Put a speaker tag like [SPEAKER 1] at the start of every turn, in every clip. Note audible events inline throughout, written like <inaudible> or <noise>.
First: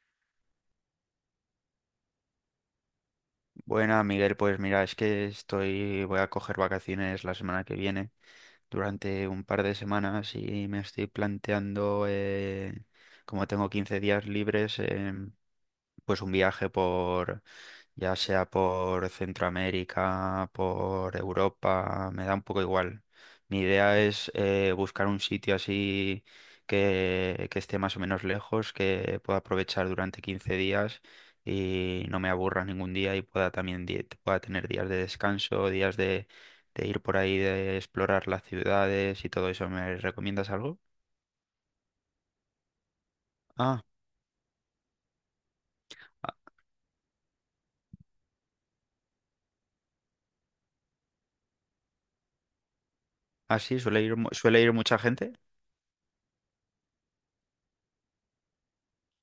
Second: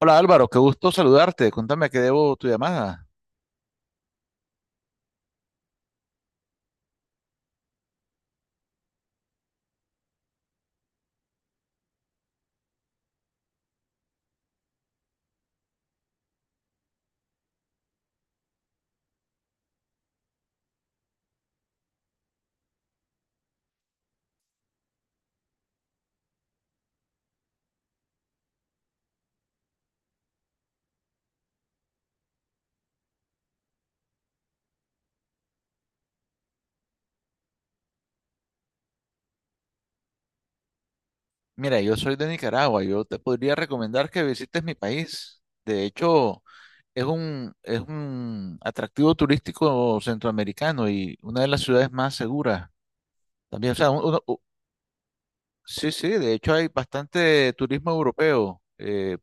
[SPEAKER 1] Hola Álvaro, qué gusto saludarte. Cuéntame a qué debo tu llamada.
[SPEAKER 2] Buena, Miguel, pues mira, es que estoy, voy a coger vacaciones la semana que viene, durante un par de semanas y me estoy planteando, como tengo 15 días libres, pues un viaje por, ya sea por Centroamérica, por Europa, me da un poco igual. Mi idea es buscar un sitio así que esté más o menos lejos, que pueda aprovechar durante 15 días y no me aburra ningún día y pueda también pueda tener días de descanso, días de ir por ahí, de explorar las ciudades y todo eso. ¿Me recomiendas algo?
[SPEAKER 1] Mira, yo soy de Nicaragua. Yo te podría
[SPEAKER 2] Ah,
[SPEAKER 1] recomendar que visites mi país. De hecho, es un atractivo turístico centroamericano y una de las ciudades más seguras. También, o
[SPEAKER 2] así
[SPEAKER 1] sea,
[SPEAKER 2] suele ir, suele ir mucha gente.
[SPEAKER 1] sí, sí, de hecho hay bastante turismo europeo,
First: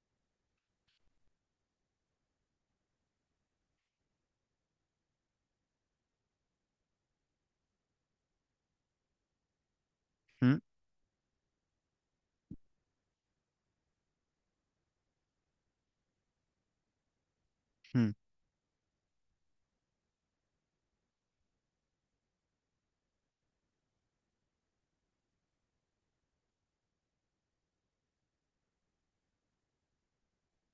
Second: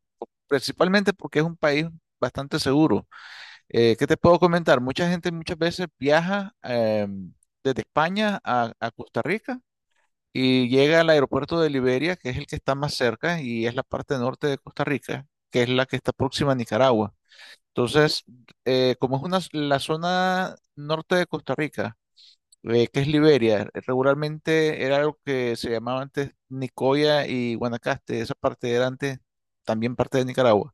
[SPEAKER 1] principalmente porque es un país bastante seguro. ¿Qué te puedo comentar? Mucha gente muchas veces viaja desde España a Costa Rica
[SPEAKER 2] Mm,
[SPEAKER 1] y llega al aeropuerto de Liberia, que es el que está más cerca y es la parte norte de Costa Rica, que es la que está próxima a Nicaragua.
[SPEAKER 2] mm,
[SPEAKER 1] Entonces, como es una, la zona norte de Costa Rica, que es Liberia, regularmente era algo que se llamaba antes Nicoya y Guanacaste, esa parte era antes también parte de Nicaragua.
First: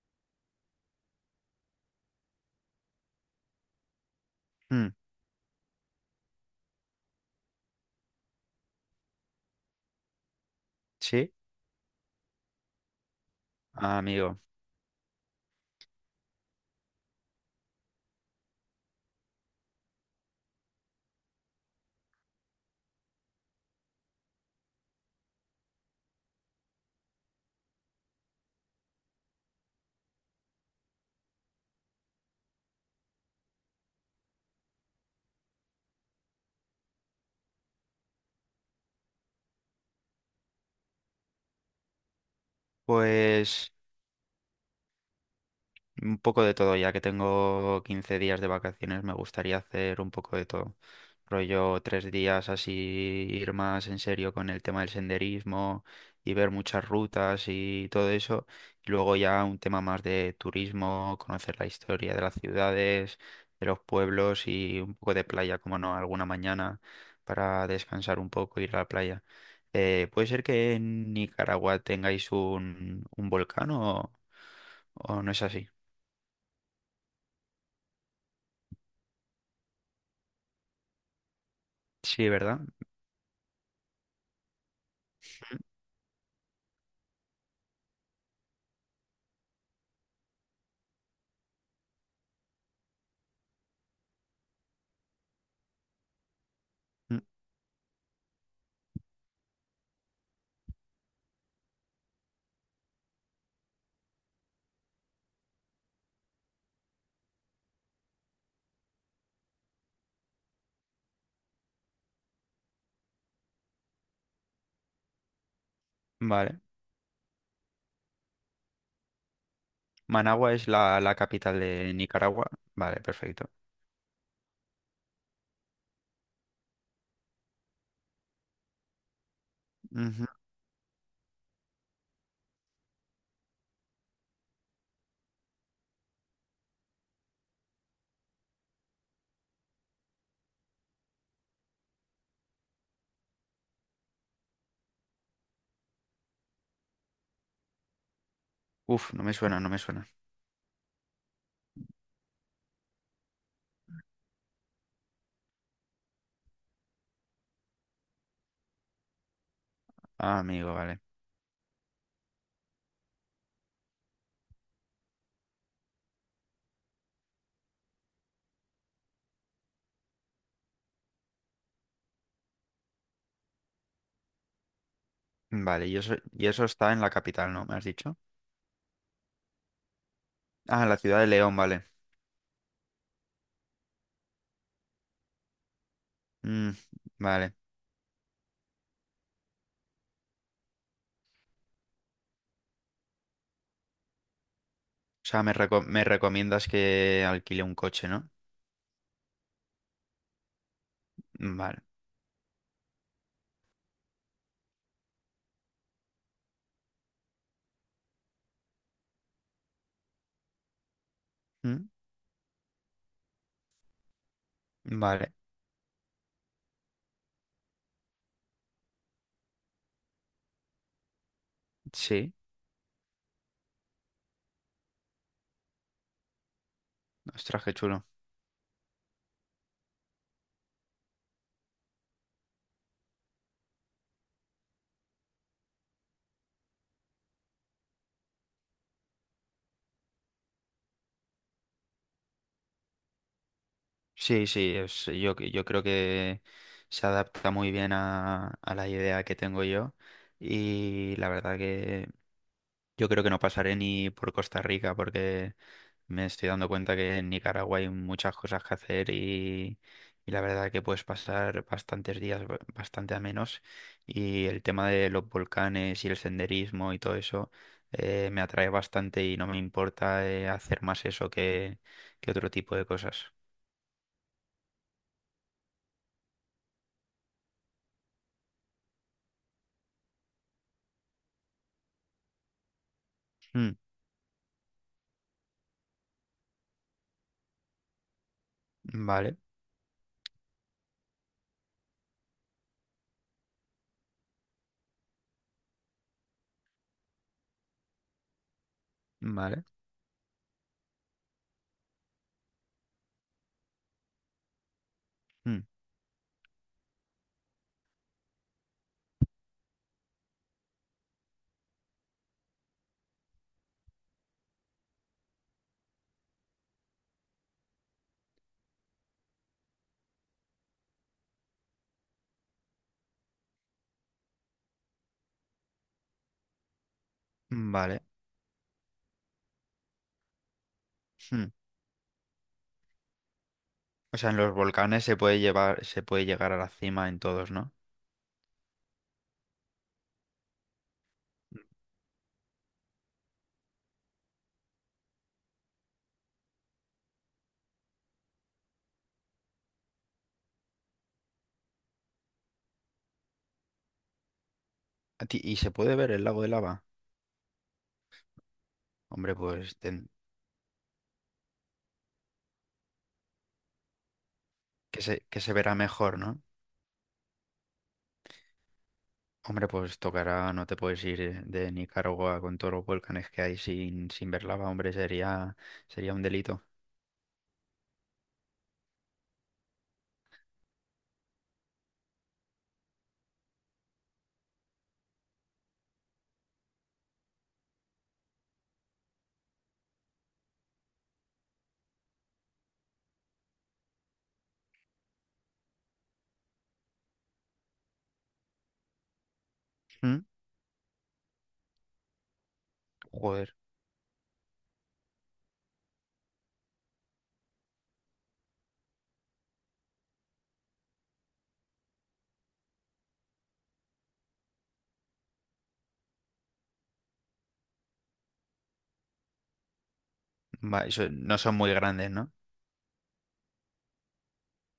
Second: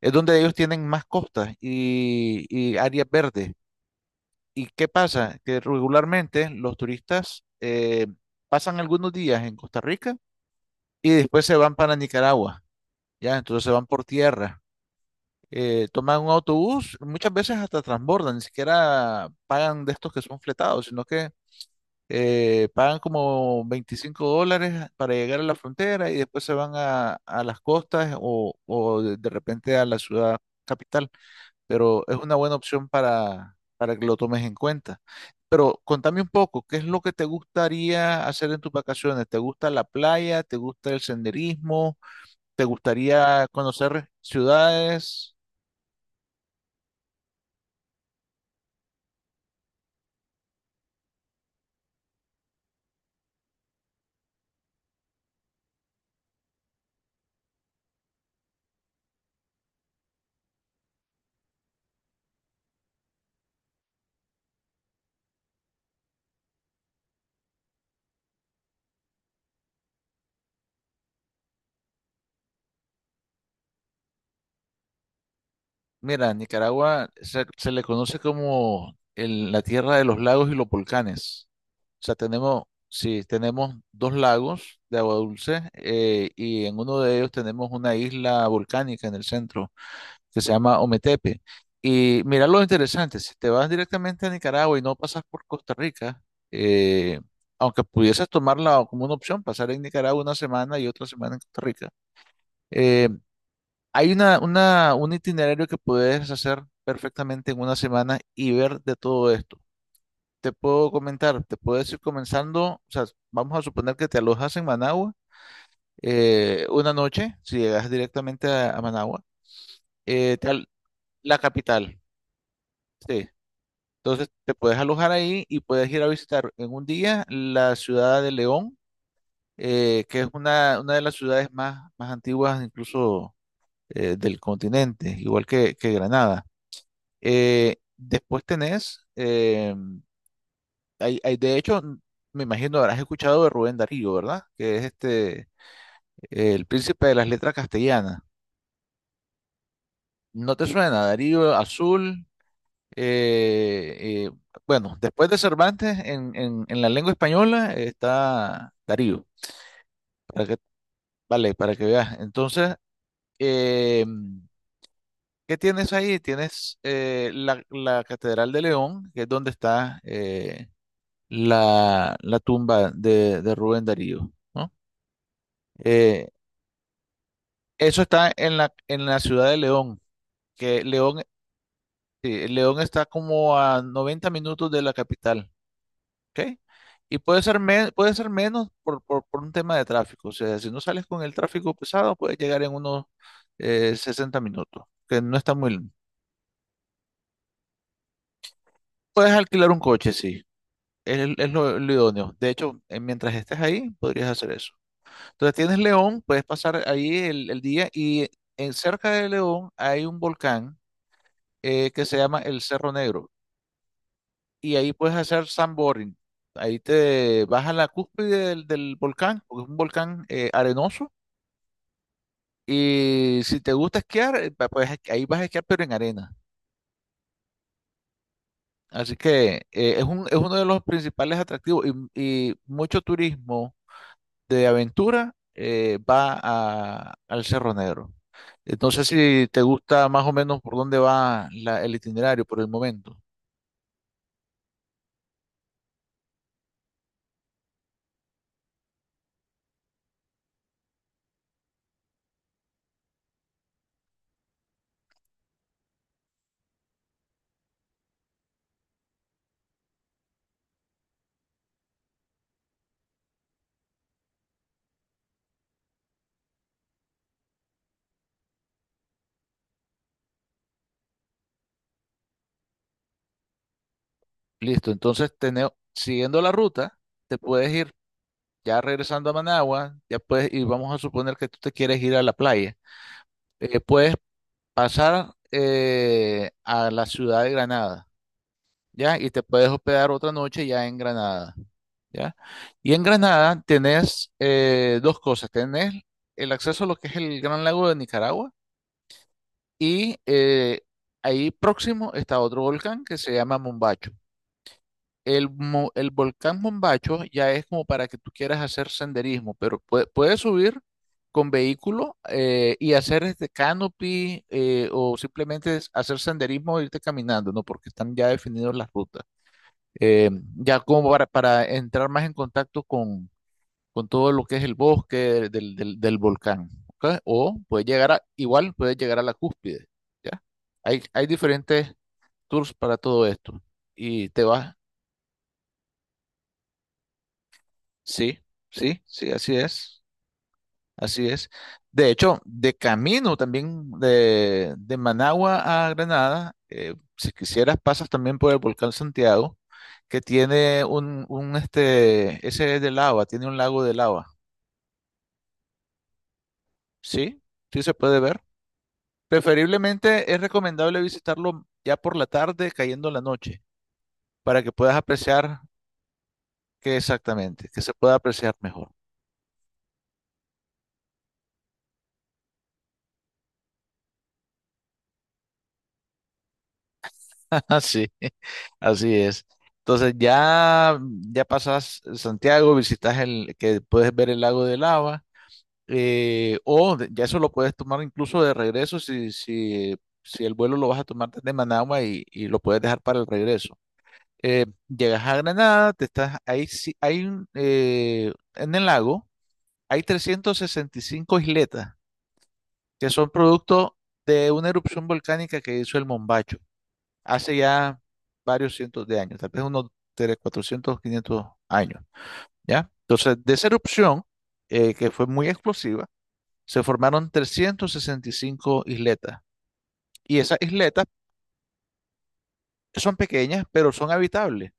[SPEAKER 1] Es donde ellos tienen más costas y áreas verdes. ¿Y qué
[SPEAKER 2] mm.
[SPEAKER 1] pasa? Que regularmente los turistas pasan algunos días en Costa Rica y
[SPEAKER 2] Sí.
[SPEAKER 1] después se van para Nicaragua, ¿ya? Entonces se van
[SPEAKER 2] Ah,
[SPEAKER 1] por
[SPEAKER 2] amigo,
[SPEAKER 1] tierra, toman un autobús, muchas veces hasta transbordan, ni siquiera pagan de estos que son fletados, sino que pagan como $25 para llegar a la frontera y después se van a las costas o de repente a la ciudad capital, pero es una buena opción para que lo tomes en cuenta. Pero contame un poco, ¿qué es lo que te gustaría hacer en tus vacaciones? ¿Te gusta la playa? ¿Te gusta el senderismo? ¿Te gustaría
[SPEAKER 2] pues...
[SPEAKER 1] conocer ciudades?
[SPEAKER 2] Un poco de todo, ya que tengo 15 días de vacaciones, me gustaría hacer un poco de todo. Rollo 3 días así, ir más en serio con el tema del senderismo y ver muchas rutas y todo eso. Y luego ya un tema más de turismo, conocer la historia de las ciudades, de los pueblos y un poco de playa, como no, alguna mañana para descansar un poco, ir a la playa. ¿Puede ser que en Nicaragua tengáis un volcán o no es así?
[SPEAKER 1] Mira, Nicaragua se le conoce como la tierra de los lagos y los volcanes. O sea,
[SPEAKER 2] Sí, ¿verdad?
[SPEAKER 1] tenemos, sí, tenemos dos lagos de agua dulce y en uno de ellos tenemos una isla volcánica en el centro que se llama Ometepe. Y mira lo interesante, si te vas directamente a Nicaragua y no pasas por Costa Rica,
[SPEAKER 2] Mm.
[SPEAKER 1] eh, aunque pudieses tomarla como una opción, pasar en Nicaragua una semana y otra semana en Costa Rica. Eh, Hay un itinerario que puedes hacer perfectamente en una semana y ver de todo esto. Te puedo comentar, te puedes ir comenzando, o sea, vamos a suponer que te alojas en Managua
[SPEAKER 2] Vale.
[SPEAKER 1] una noche, si llegas directamente a Managua, eh, te
[SPEAKER 2] Managua es
[SPEAKER 1] al-
[SPEAKER 2] la, la
[SPEAKER 1] la
[SPEAKER 2] capital de
[SPEAKER 1] capital,
[SPEAKER 2] Nicaragua. Vale,
[SPEAKER 1] sí.
[SPEAKER 2] perfecto.
[SPEAKER 1] Entonces te puedes alojar ahí y puedes ir a visitar en un día la ciudad de León, que
[SPEAKER 2] Ujú.
[SPEAKER 1] es una de las ciudades más, más antiguas incluso del continente, igual que Granada. Después tenés, hay, hay- De hecho, me imagino habrás escuchado de Rubén Darío, ¿verdad? Que es este, el príncipe de las letras castellanas.
[SPEAKER 2] Uf, no me suena, no me suena.
[SPEAKER 1] ¿No te suena? Darío Azul. eh, eh, bueno, después de Cervantes, en la lengua española está Darío.
[SPEAKER 2] Ah,
[SPEAKER 1] Para que,
[SPEAKER 2] amigo, vale.
[SPEAKER 1] vale, para que veas. Entonces, eh, ¿qué tienes ahí? Tienes la, la Catedral de León, que es donde está. La, la tumba de Rubén Darío, ¿no?
[SPEAKER 2] Vale,
[SPEAKER 1] Eh,
[SPEAKER 2] y eso está en la capital, ¿no? ¿Me has
[SPEAKER 1] Eso
[SPEAKER 2] dicho?
[SPEAKER 1] está en la ciudad de León,
[SPEAKER 2] Ah,
[SPEAKER 1] que
[SPEAKER 2] en la ciudad
[SPEAKER 1] León,
[SPEAKER 2] de León, vale.
[SPEAKER 1] sí, León está como a 90 minutos de la capital, ¿ok?
[SPEAKER 2] Mm,
[SPEAKER 1] Y puede
[SPEAKER 2] vale.
[SPEAKER 1] ser, puede ser menos por, por un tema de tráfico. O sea, si no sales con el tráfico pesado, puedes llegar en unos 60 minutos, que
[SPEAKER 2] O
[SPEAKER 1] no
[SPEAKER 2] sea,
[SPEAKER 1] está muy lejos.
[SPEAKER 2] me recomiendas que alquile un coche, ¿no?
[SPEAKER 1] Puedes alquilar un coche, sí. Es
[SPEAKER 2] Vale.
[SPEAKER 1] lo idóneo. De hecho, mientras estés ahí, podrías hacer eso. Entonces tienes León, puedes pasar ahí el día y en, cerca de León hay un volcán
[SPEAKER 2] Mm,
[SPEAKER 1] que se llama el Cerro Negro y ahí puedes
[SPEAKER 2] vale.
[SPEAKER 1] hacer sandboarding. Ahí te vas a la cúspide del, del volcán, porque es un volcán arenoso
[SPEAKER 2] Sí.
[SPEAKER 1] y si te gusta esquiar, pues ahí vas a esquiar pero en arena.
[SPEAKER 2] Ostras, qué chulo.
[SPEAKER 1] Así que es uno de los principales atractivos y mucho turismo de aventura al Cerro Negro. Entonces, si te gusta más o menos por dónde va el itinerario por el momento.
[SPEAKER 2] Sí, sí, yo, yo creo que se adapta muy bien a la idea que tengo yo. Y la verdad que yo creo que no pasaré ni por Costa Rica porque me estoy dando cuenta que en Nicaragua hay muchas cosas que hacer y la verdad que puedes pasar bastantes días bastante a menos y el tema de los volcanes y el senderismo y todo eso me atrae bastante y no me importa hacer más eso que otro tipo de cosas.
[SPEAKER 1] Listo, entonces siguiendo la ruta, te puedes ir ya regresando a Managua, ya puedes, y vamos a suponer que tú te quieres ir a la playa.
[SPEAKER 2] Mm,
[SPEAKER 1] Puedes pasar a la ciudad de Granada, ¿ya? Y
[SPEAKER 2] vale,
[SPEAKER 1] te puedes hospedar otra noche ya en Granada, ¿ya? Y en Granada tenés dos cosas, tenés el acceso a lo que es el Gran Lago de Nicaragua.
[SPEAKER 2] vale,
[SPEAKER 1] Y ahí próximo está otro volcán que se llama Mombacho.
[SPEAKER 2] mm,
[SPEAKER 1] El volcán Mombacho ya es como para que tú quieras hacer senderismo, pero puedes subir con vehículo y hacer este canopy o simplemente es hacer senderismo o irte caminando, ¿no? Porque están ya definidos las rutas. Eh, ya como para entrar más en contacto con todo lo que es el bosque del volcán, ¿ok? O puedes
[SPEAKER 2] vale.
[SPEAKER 1] llegar a, igual puedes llegar a la cúspide, ¿ya? Hay
[SPEAKER 2] Mm.
[SPEAKER 1] diferentes tours para todo esto.
[SPEAKER 2] O
[SPEAKER 1] Y
[SPEAKER 2] sea, en
[SPEAKER 1] te
[SPEAKER 2] los
[SPEAKER 1] vas,
[SPEAKER 2] volcanes se puede llevar, se puede llegar a la cima en todos, ¿no?
[SPEAKER 1] sí, sí, sí, así es, así es. De hecho, de camino también de Managua a Granada, si quisieras, pasas también por el volcán Santiago, que tiene un este, ese es de lava, tiene un lago de lava,
[SPEAKER 2] ¿Y se puede ver el lago de lava?
[SPEAKER 1] ¿sí? Sí se puede ver.
[SPEAKER 2] Hombre, pues.
[SPEAKER 1] Preferiblemente es recomendable visitarlo ya por la tarde, cayendo la noche, para que puedas
[SPEAKER 2] Que se, que se
[SPEAKER 1] apreciar
[SPEAKER 2] verá mejor, ¿no?
[SPEAKER 1] que exactamente, que se pueda apreciar mejor.
[SPEAKER 2] Hombre, pues tocará, no te puedes ir de Nicaragua con todos los volcanes que hay sin, sin ver lava, hombre, sería, sería un delito.
[SPEAKER 1] <laughs> Así, así es. Entonces ya, ya pasas Santiago, visitas el que puedes ver el lago de Lava, ya eso lo puedes tomar incluso de regreso si el vuelo lo vas a tomar desde Managua y lo puedes dejar para el regreso. Llegas a Granada, te estás ahí, sí- hay un, en el lago. Hay
[SPEAKER 2] ¿Mm?
[SPEAKER 1] 365 isletas que son
[SPEAKER 2] Joder,
[SPEAKER 1] producto de una erupción volcánica que hizo el Mombacho hace ya varios cientos de años, tal vez unos tres cuatrocientos quinientos años, ¿ya? Entonces, de esa erupción, que fue muy explosiva, se formaron 365 isletas. Y esas
[SPEAKER 2] Va,
[SPEAKER 1] isletas
[SPEAKER 2] eso- ¿No son muy grandes, ¿no?
[SPEAKER 1] son pequeñas, pero son habitables.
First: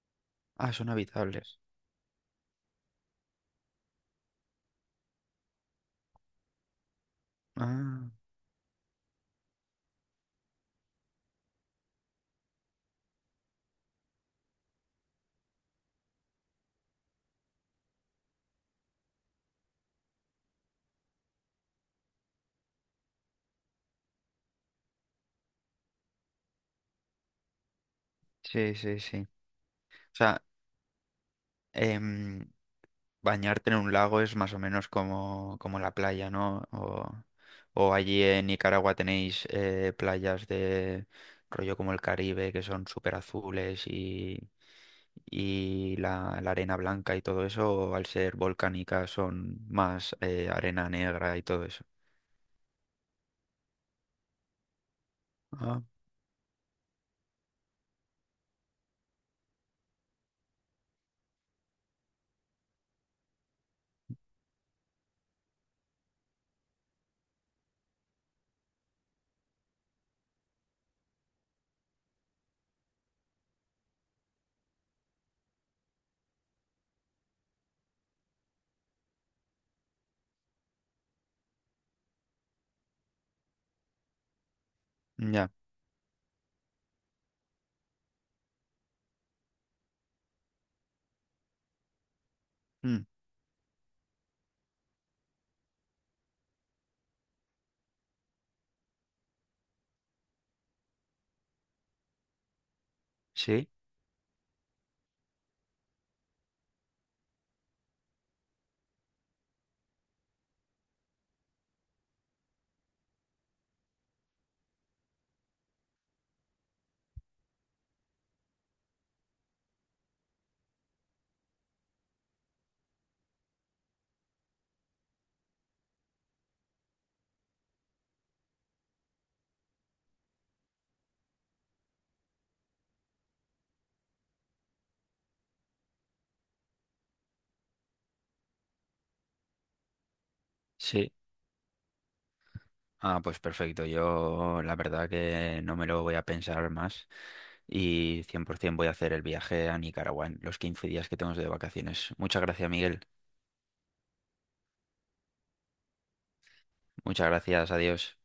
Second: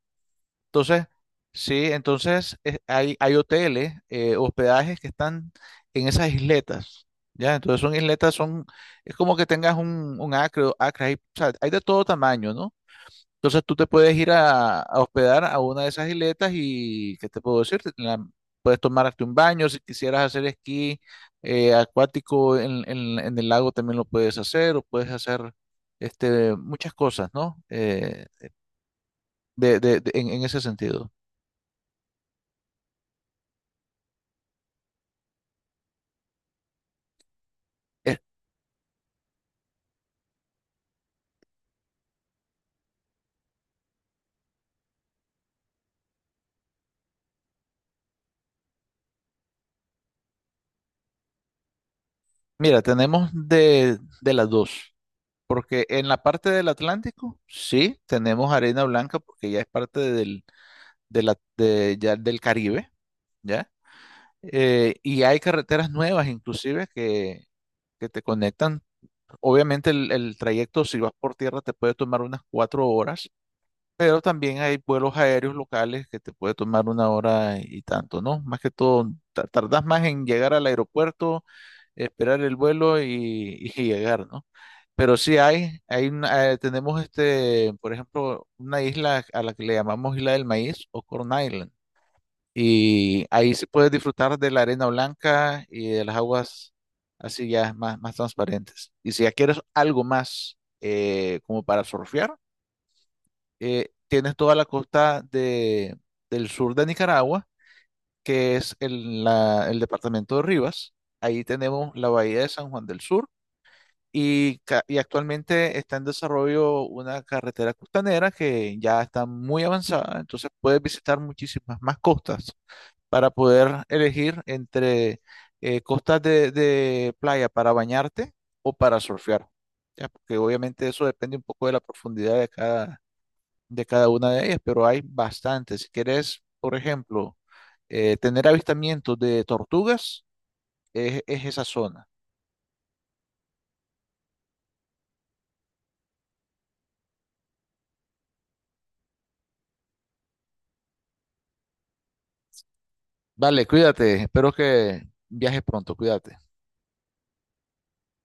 [SPEAKER 2] Ah, son
[SPEAKER 1] Entonces,
[SPEAKER 2] habitables.
[SPEAKER 1] sí, entonces hay, hay hoteles, hospedajes que están en esas isletas, ¿ya? Entonces son
[SPEAKER 2] Ah,
[SPEAKER 1] isletas, son, es como que tengas un acre, o acre, hay, o sea, hay de todo tamaño, ¿no? Entonces tú te puedes ir a hospedar a una de esas isletas y, ¿qué te puedo decir? Puedes tomarte un baño, si quisieras hacer esquí acuático en, en el lago también lo puedes hacer, o puedes hacer este, muchas cosas, ¿no?
[SPEAKER 2] sí, sí, sí. O sea,
[SPEAKER 1] En ese sentido.
[SPEAKER 2] em, bañarte en un lago es más o menos como, como la playa, ¿no? O allí en Nicaragua tenéis playas de rollo como el Caribe, que son súper azules y la arena blanca y todo eso, o al ser volcánica son más arena negra y todo eso.
[SPEAKER 1] Mira, tenemos de las dos,
[SPEAKER 2] Ah,
[SPEAKER 1] porque en la parte del Atlántico, sí, tenemos arena blanca porque ya es parte del, ya del Caribe, ¿ya? Y hay carreteras nuevas inclusive que te conectan. Obviamente el trayecto, si vas por tierra, te puede tomar unas 4 horas, pero también hay vuelos aéreos locales que te puede tomar una hora y tanto, ¿no? Más que todo, tardas más en llegar al aeropuerto, esperar el vuelo y llegar, ¿no? Pero sí
[SPEAKER 2] ya.
[SPEAKER 1] hay una- tenemos este, por ejemplo, una isla a la que le llamamos Isla del Maíz o Corn Island.
[SPEAKER 2] Mm,
[SPEAKER 1] Y ahí se puede disfrutar de la arena blanca y de las aguas así ya más, más transparentes. Y si ya quieres algo más como para surfear,
[SPEAKER 2] sí,
[SPEAKER 1] tienes toda la costa de, del sur de Nicaragua, que es el departamento de Rivas. Ahí tenemos la bahía de San Juan del Sur y, y actualmente está en desarrollo una carretera costanera que ya está muy avanzada, entonces puedes visitar muchísimas más costas para poder elegir entre costas de playa para bañarte o para surfear, ¿ya? Porque obviamente eso depende un poco de la profundidad de cada una de ellas, pero hay bastantes. Si quieres, por ejemplo, tener avistamientos de tortugas,
[SPEAKER 2] sí.
[SPEAKER 1] es esa zona.
[SPEAKER 2] Ah, pues perfecto. Yo la verdad que no me lo voy a pensar más y 100% voy a hacer el viaje a Nicaragua en los 15 días que tengo de vacaciones. Muchas gracias, Miguel.
[SPEAKER 1] Dale, cuídate. Espero que viajes pronto. Cuídate.
[SPEAKER 2] Muchas gracias. Adiós.